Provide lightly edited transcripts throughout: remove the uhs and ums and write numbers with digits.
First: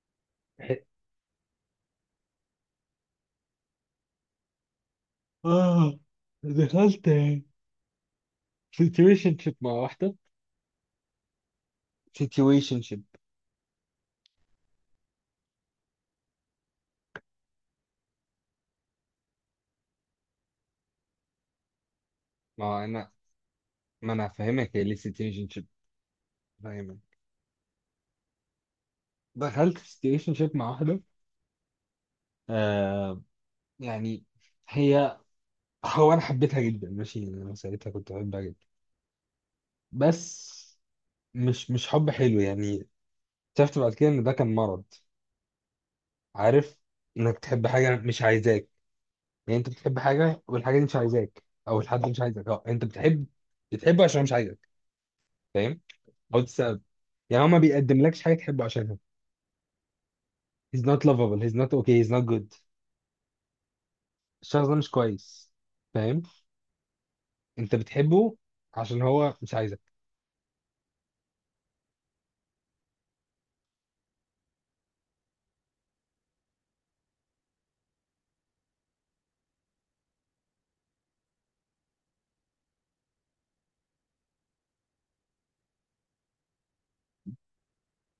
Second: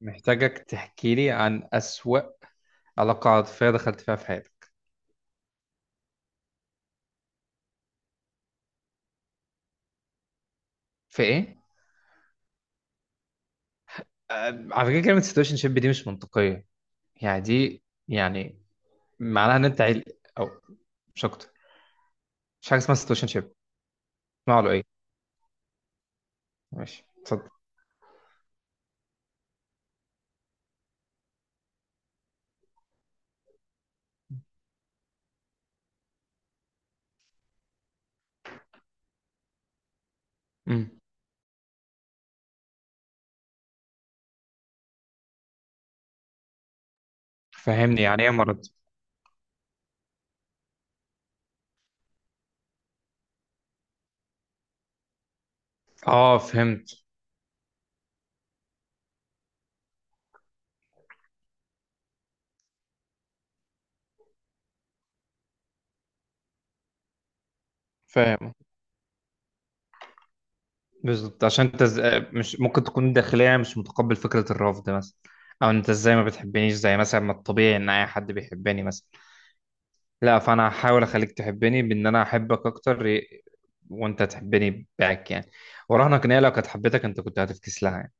محتاجك تحكي لي عن أسوأ علاقة عاطفية دخلت فيها في حياتك. اه دخلت سيتويشن شيب مع واحدة. في إيه؟ سيتويشن شيب. آه، على فكرة كلمة سيتويشن شيب دي مش منطقية. يعني دي، يعني معناها إن أنت عيل أو مش أكتر. مش حاجة ما اسمها انا سيتويشن شيب. ما انا اسمها فاهمك، له إيه؟ هي ليه سيتويشن شيب. فاهمك. ماشي، اتفضل. دخلت سيتويشن شيب مع واحدة. آه، يعني هي هو انا حبيتها جدا، ماشي، يعني انا ساعتها كنت بحبها جدا، بس أمم. مش حب حلو يعني. اكتشفت بعد كده ان ده كان مرض. عارف، انك تحب حاجة فهمني، مش يعني إيه مرض؟ عايزاك. يعني انت بتحب حاجة والحاجة دي مش عايزاك او الحد مش عايزك، اه، انت بتحبه عشان مش عايزك. فاهم، آه، او تستقبل، فهمت. يعني هو ما بيقدملكش حاجه تحبه عشانها. he's not lovable، he's not okay، he's not good. الشخص ده مش كويس، فاهم، انت بتحبه فاهم. عشان هو مش عايزك. بالظبط، عشان أنت ز... آه، مش ممكن تكون داخليا مش متقبل فكرة الرفض مثلا. أو أنت إزاي ما بتحبنيش، زي مثلا ما الطبيعي إن أي حد بيحبني مثلا. لا، فانا هحاول اخليك تحبني بان انا احبك اكتر وانت تحبني باك يعني. وراهنك ان هي لو كانت حبيتك انت كنت هتفكس لها يعني.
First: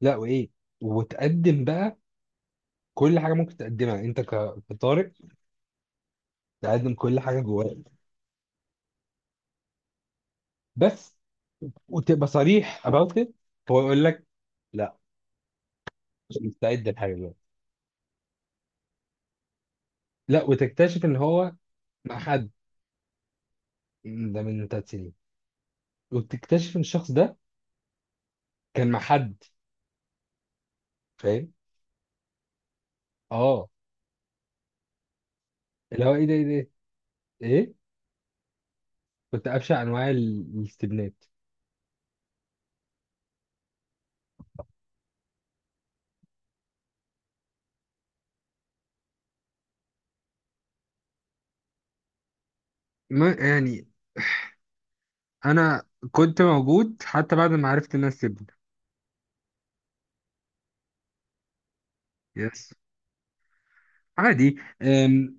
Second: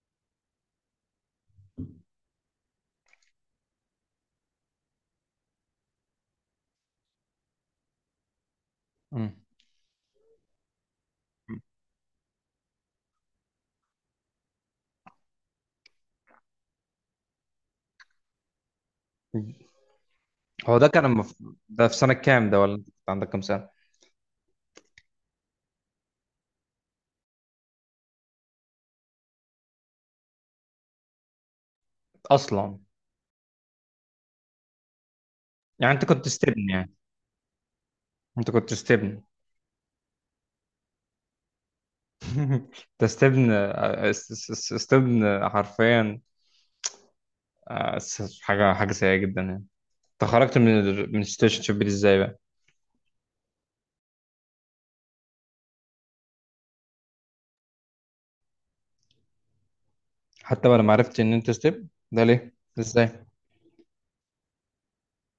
لا، وايه، وتقدم بقى كل حاجه ممكن تقدمها انت كطارق، تقدم كل حاجه جواك، بس، وتبقى صريح about it. هو يقول لك لا، مش مستعد لحاجه دلوقتي. مم. لا، هو ده وتكتشف كان ان هو ده في سنة مع حد. كام ده، ولا انت كنت عندك كام سنة؟ ده من 3 سنين، وتكتشف ان الشخص ده كان مع حد، فاهم. اصلا، اه. يعني اللي انت هو ايه كنت ده ايه ده، استبن يعني. ايه. انت كنت استبن. كنت أبشع أنواع الاستبنات. انت استبن، استبن حرفيا. حاجة حاجة سيئة جدا يعني. انت خرجت من من السيتويشن شيب دي ازاي بقى. ما يعني انا كنت موجود حتى بعد ما عرفت الناس سيبني. حتى بعد ما عرفت ان انت استبن، ده ليه؟ يس. ازاي؟ عادي. أم،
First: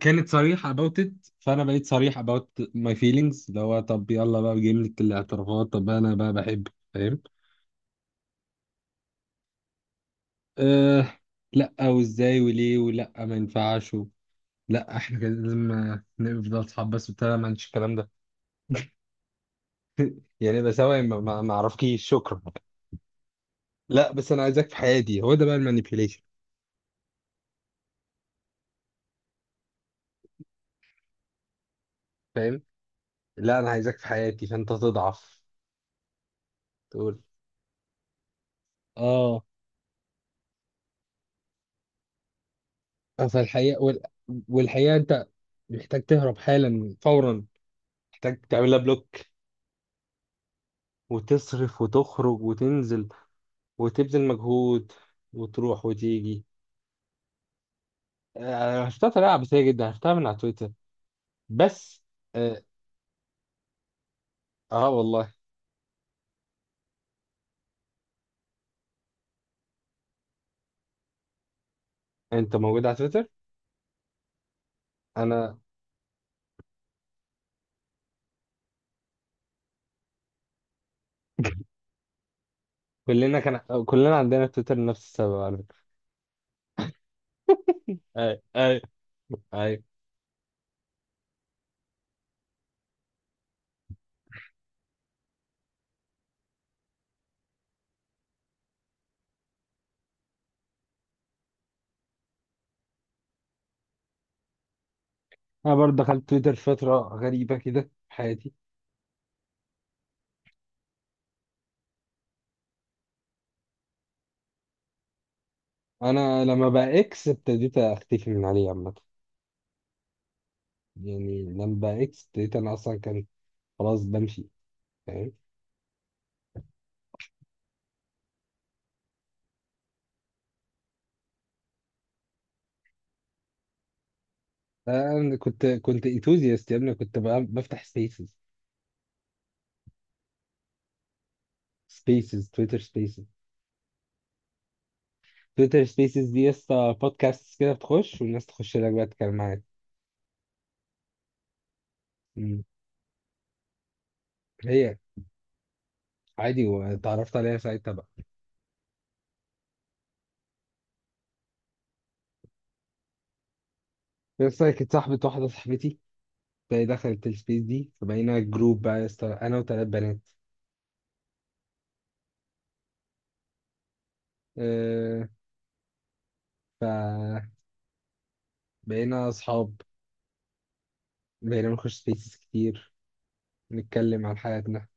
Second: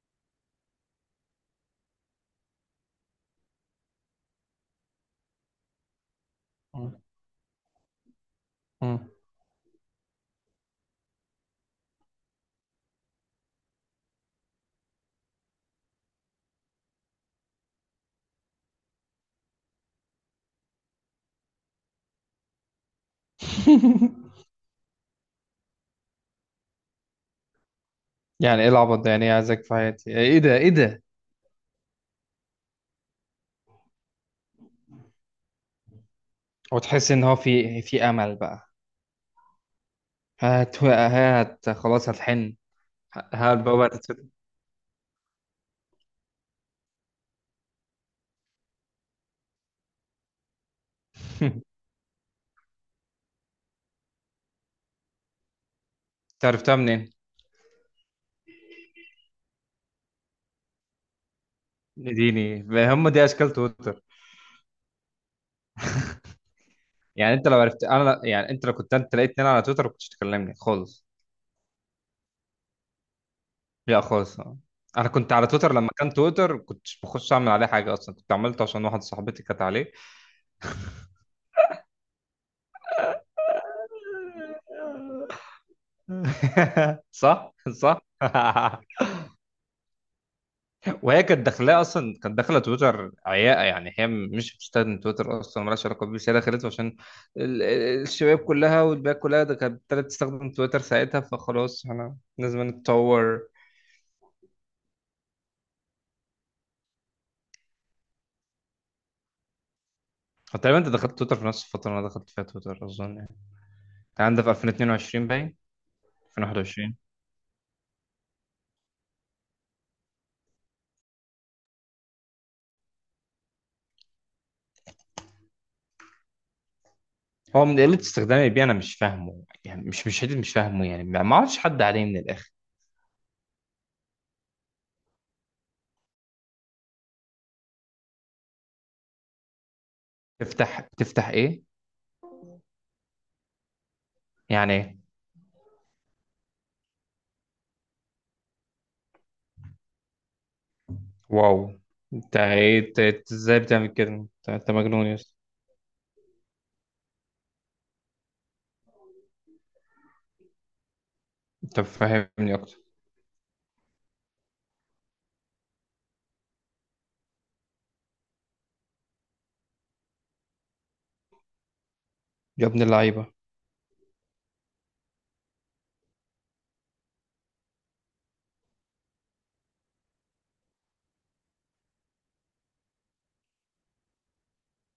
كانت صريحة about it، فانا بقيت صريح about my feelings، اللي هو طب يلا بقى جملة الاعترافات، طب انا بقى بحب. مم. فاهم. مم. أه. لا وازاي وليه ولا ما ينفعش لا احنا كده لازم نفضل اصحاب بس وبتاع، ما عنديش الكلام ده. يعني بسوي ما اعرفكيش، شكرا. لا بس انا عايزك في حياتي، هو ده بقى المانيبيوليشن. يعني ايه العبط ده؟ يعني ايه عايزك في حياتي؟ ايه ده، ايه ده؟ لا انا عايزك في حياتي، فانت تضعف، وتحس تقول ان هو في امل بقى. اه. هات هات، خلاص هتحن. هات فالحقيقة بابا، وال... والحقيقة انت محتاج تهرب حالا فورا، محتاج تعملها بلوك، وتصرف وتخرج وتنزل، وتبذل مجهود، وتروح وتيجي. انت عرفتها منين؟ عرفتها طريقة عبثية جدا، عرفتها من على تويتر بس. اديني. اه. هم، دي اشكال تويتر. آه والله. يعني انت لو عرفت انا، يعني انت لو كنت انت لقيتني انا على تويتر ما كنتش تكلمني خالص. انت موجود على تويتر. لا، خالص. انا كنت على انا تويتر لما كان تويتر، كنتش بخش اعمل عليه حاجه اصلا، كنت عملته عشان واحد صاحبتي كانت عليه. كلنا كان، كلنا عندنا تويتر لنفس السبب على فكرة. صح، صح. اي اي اي. وهي كانت داخلاه اصلا، كانت داخله تويتر عياقه، يعني هي مش بتستخدم تويتر اصلا، مالهاش علاقه بيه، بس هي دخلته عشان الشباب كلها والباقي كلها ده كانت ابتدت تستخدم تويتر ساعتها، فخلاص احنا لازم نتطور. انا برضه دخلت تويتر فترة غريبة كده في حياتي. هو تقريبا انت دخلت تويتر في نفس الفتره اللي انا دخلت فيها تويتر اظن يعني. انت عندك في 2022 باين. انا لما 2021. بقى اكس ابتديت اختفي من عليه عامه، يعني لما بقى اكس ابتديت انا اصلا كان خلاص بمشي، فاهم. هو من قله استخدامي بيه انا مش فاهمه، يعني مش حته مش فاهمه يعني، ما اعرفش حد عليه من الاخر. انا كنت انثوزياست يا ابني، كنت بقى بفتح سبيسز تفتح ايه؟ سبيسز تويتر سبيسز. يعني ايه؟ تويتر سبيسز دي يا اسطى بودكاست كده، بتخش والناس تخش لك بقى تتكلم معاك. واو. انت مم. ايه؟ إنت ازاي بتعمل كده؟ أنت هي مجنون يا. عادي، واتعرفت عليها ساعتها بقى طب فهمني اكتر. يا اسطى. كانت صاحبة واحدة صاحبتي، فهي دخلت السبيس دي، فبقينا جروب بقى يا اسطى انا وثلاث بنات. يا ابن اللعيبه. أه. فبقينا اصحاب، بقينا نخش سبيسز كتير، نتكلم عن حياتنا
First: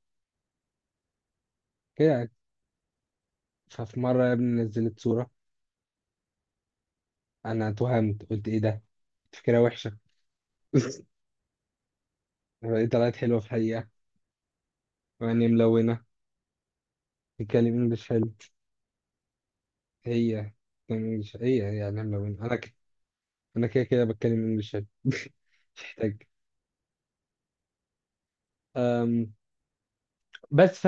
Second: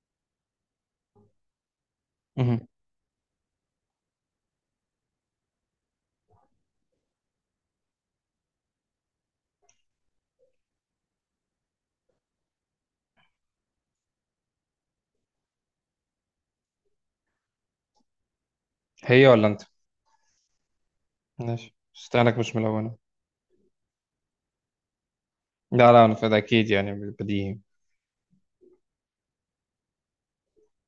كده يعني. مهم. ففي مرة يا ابني نزلت صورة. أنا اتوهمت قلت إيه ده؟ فكرة وحشة. لقيت طلعت حلوة في الحقيقة، وعيني ملونة، بتتكلم إنجلش حلو. هي ولا انت؟ هي بتتكلم إنجلش، ماشي، هي يعني استناك ملونة. مش ملونه. أنا كده كده بتكلم إنجلش حلو مش لا لا، انا محتاج. فده اكيد يعني. بديهي. أم... بس ف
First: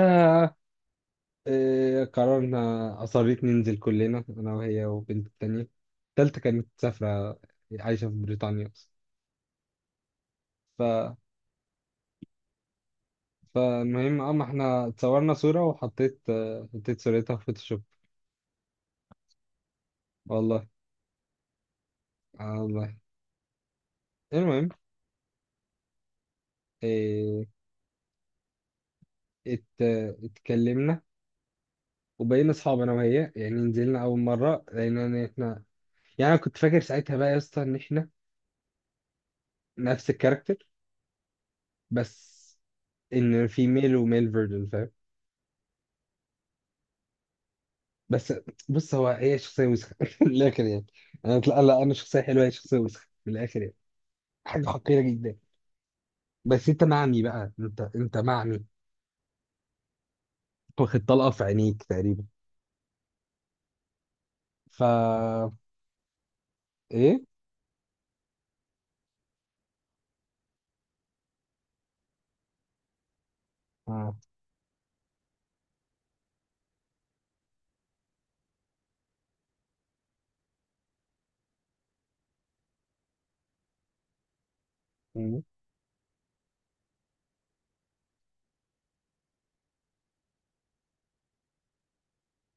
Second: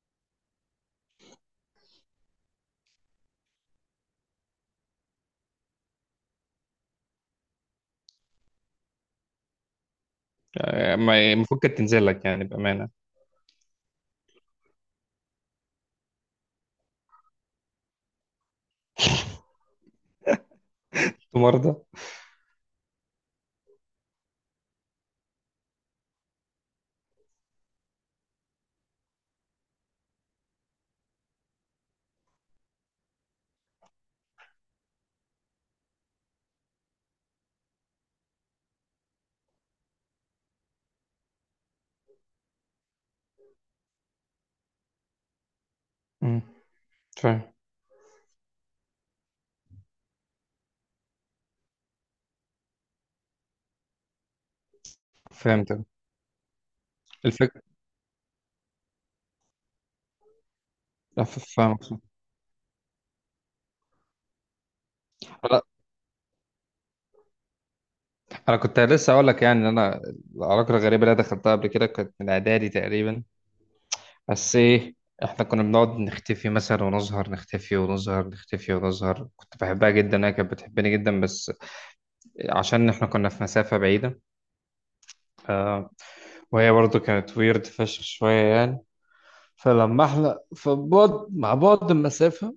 قررنا، أصريت ننزل كلنا أنا وهي وبنت التانية. التالتة كانت مسافرة، عايشة في بريطانيا آه، أصلا. المفروض كانت تنزل لك يعني بامانه. فالمهم، اه، ما احنا اتصورنا صورة، وحطيت، حطيت صورتها في فوتوشوب، والله. أنت مرضى. آه والله. المهم إيه، ات اتكلمنا وبقينا اصحاب انا وهي. يعني نزلنا اول مرة لقينا ان احنا، يعني انا كنت فاكر ساعتها بقى يا اسطى ان احنا نفس الكاركتر، بس ان في ميل وميل فيرجن، فاهم. مم. فاهم. بس بص، هو هي شخصية وسخة من الاخر يعني. انا لا لا، انا شخصية حلوة، هي شخصية وسخة من الاخر يعني، حاجة حقيرة جدا. فهمت. بس انت معمي بقى، الفكره. انت معمي، واخد لا، طلقة في فاهمك. عينيك تقريبا. فا لا، ايه؟ انا كنت لسه اقول لك يعني ان انا العلاقه الغريبه اللي أنا دخلتها قبل كده كانت من اعدادي تقريبا. آه. بس ايه، احنا كنا بنقعد نختفي مثلا ونظهر، نختفي ونظهر، نختفي ونظهر. كنت بحبها جدا، هي كانت بتحبني جدا، بس عشان احنا كنا في مسافه بعيده. مم. آه، وهي برضو كانت ويرد فشخ شوية يعني. فلما احنا، فبعد مع بعد المسافة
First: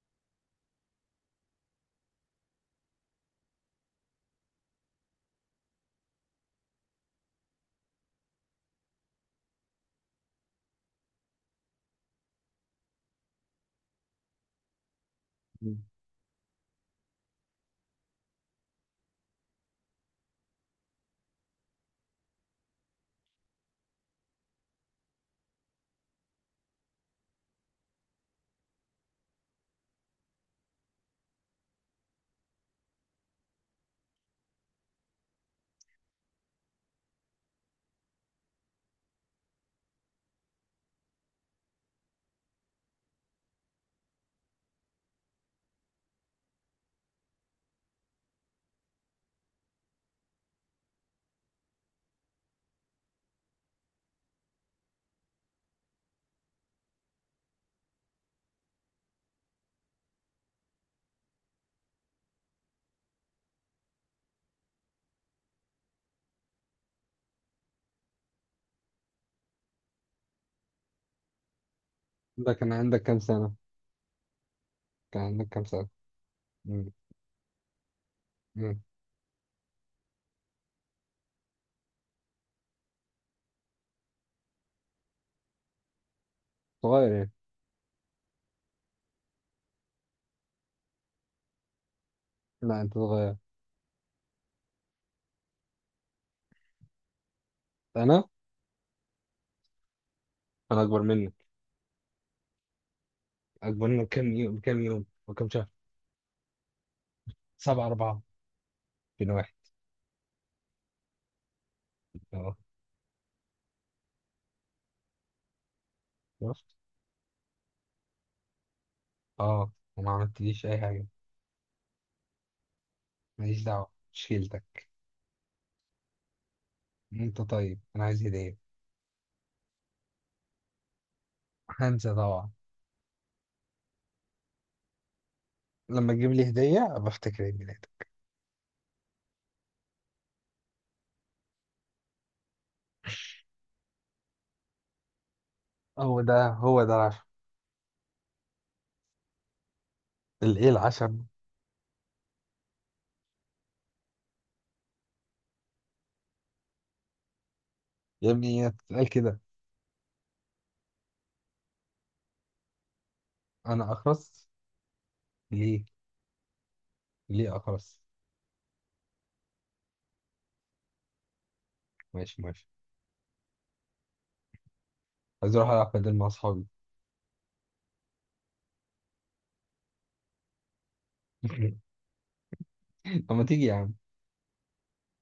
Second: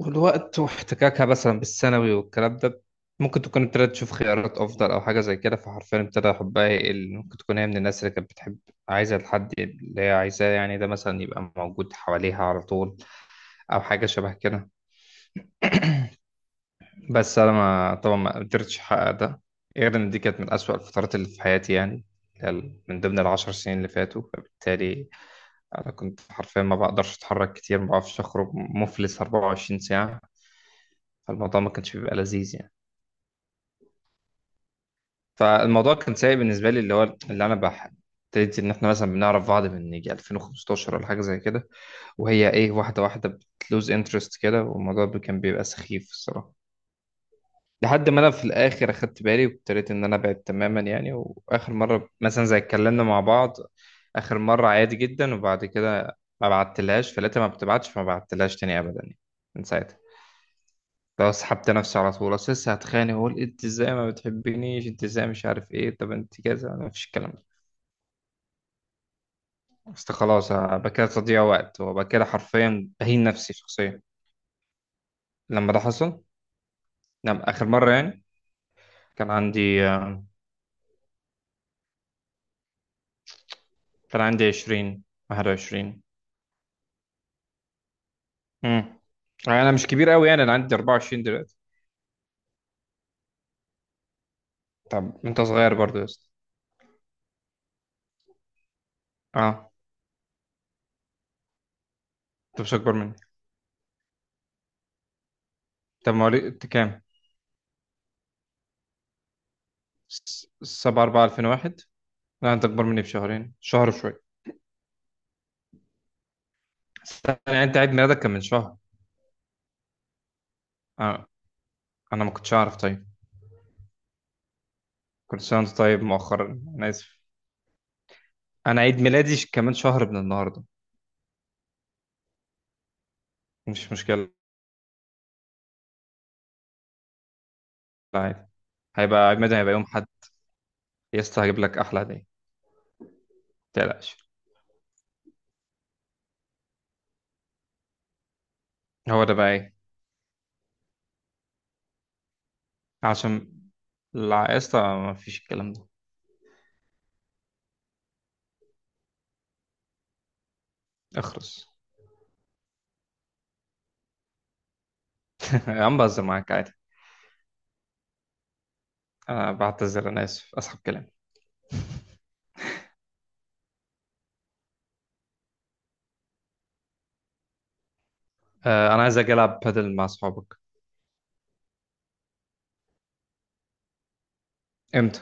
والوقت واحتكاكها مثلا بالثانوي والكلام ده، ممكن تكون ابتدت تشوف خيارات أفضل أو حاجة زي كده، فحرفيا ابتدى حبها يقل. ممكن تكون هي من الناس اللي كانت بتحب عايزة الحد اللي هي عايزاه يعني ده مثلا يبقى موجود حواليها على طول، أو حاجة شبه كده. مم. بس أنا، ما طبعا ما قدرتش أحقق ده، غير إن دي كانت من أسوأ الفترات اللي في حياتي يعني، من ضمن العشر سنين اللي فاتوا. فبالتالي انا كنت حرفيا ما بقدرش اتحرك كتير، ما بعرفش اخرج مفلس 24 ساعه. فالموضوع ما كانش بيبقى لذيذ يعني. فالموضوع كان سيء بالنسبه لي، اللي هو اللي انا بح، ابتديت ان احنا مثلا بنعرف بعض من يجي 2015 ولا حاجه زي كده، وهي ايه، واحده واحده بتلوز انترست كده. والموضوع كان بيبقى سخيف الصراحه. لحد ما انا في الاخر اخدت بالي وابتديت ان انا ابعد تماما يعني. واخر مره مثلا زي اتكلمنا مع بعض، اخر مره عادي جدا، وبعد كده ما بعتلهاش، فلقيتها ما بتبعتش، فما بعتلهاش تاني ابدا يعني. من ساعتها. لو سحبت نفسي على طول، اصل لسه هتخانق واقول انت ازاي ما بتحبنيش، انت ازاي مش عارف ايه، طب انت كذا. ما فيش الكلام ده، اصل خلاص أبقى كده تضييع وقت، وأبقى كده ده كان حرفيا عندك كام بهين سنة؟ نفسي شخصيا. كان عندك كام لما ده سنة؟ حصل، مم. نعم، اخر مره يعني مم. كان عندي، كان عندي 20، 21. صغير يعني. امم انا مش كبير قوي، يعني انا عندي 24 دلوقتي. لا انت صغير. طب انت صغير برضو يا اسطى. انا؟ اه. انا اكبر منك. انت مش اكبر مني. اكبر منك كام يوم، بكام يوم وكام شهر؟ طب مواليد انت كام؟ سبعة أربعة، بين واحد. 7 4 2001. لا، اه. انت اكبر مني بشهرين، شهر وشويه. شفت؟ استنى يعني، انت عيد ميلادك كان من شهر؟ اه، وما عملتليش أي حاجة. آه. انا ما كنتش اعرف، طيب ماليش دعوة، مش شيلتك. كل سنه وانت طيب مؤخرا، انا اسف. انت طيب، انا عايز هدية. انا عيد ميلادي كمان شهر من النهارده. هنسى طبعا. مش مشكله. لما تجيب لي هدية أبقى أفتكر عيد ميلادك. عادي. هيبقى عيد ميلادي، هيبقى يوم حد. يا اسطى، هجيب لك احلى هديه، ما تقلقش. هو ده العشم. هو ده بقى ايه؟ الايه العشم. عشان، لا يا اسطى ما فيش الكلام ده. يا ابني هي بتتقال كده. اخرس. انا اخرس؟ يا ليه، عم، بهزر معاك عادي. خلاص. أنا بعتذر، أنا آسف، أسحب كلامي. ماشي ماشي. عايز اروح العب بدل مع اصحابي. أنا عايز أجي ألعب بادل مع أصحابك. طب ما تيجي يا عم. إمتى؟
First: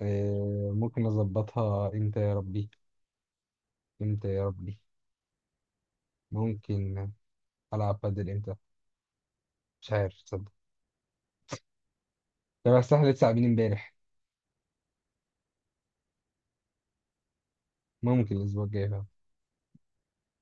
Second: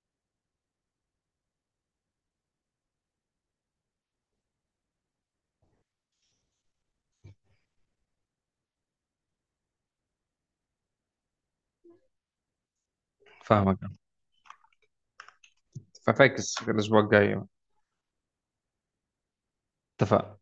ممكن اظبطها امتى يا ربي، امتى يا ربي؟ ممكن العب بادل امتى، مش عارف تصدق. طب اصل احنا لسه قاعدين فاهمك. امبارح. ففاكس الأسبوع الجاي. ممكن الاسبوع الجاي فعلا. اتفقنا.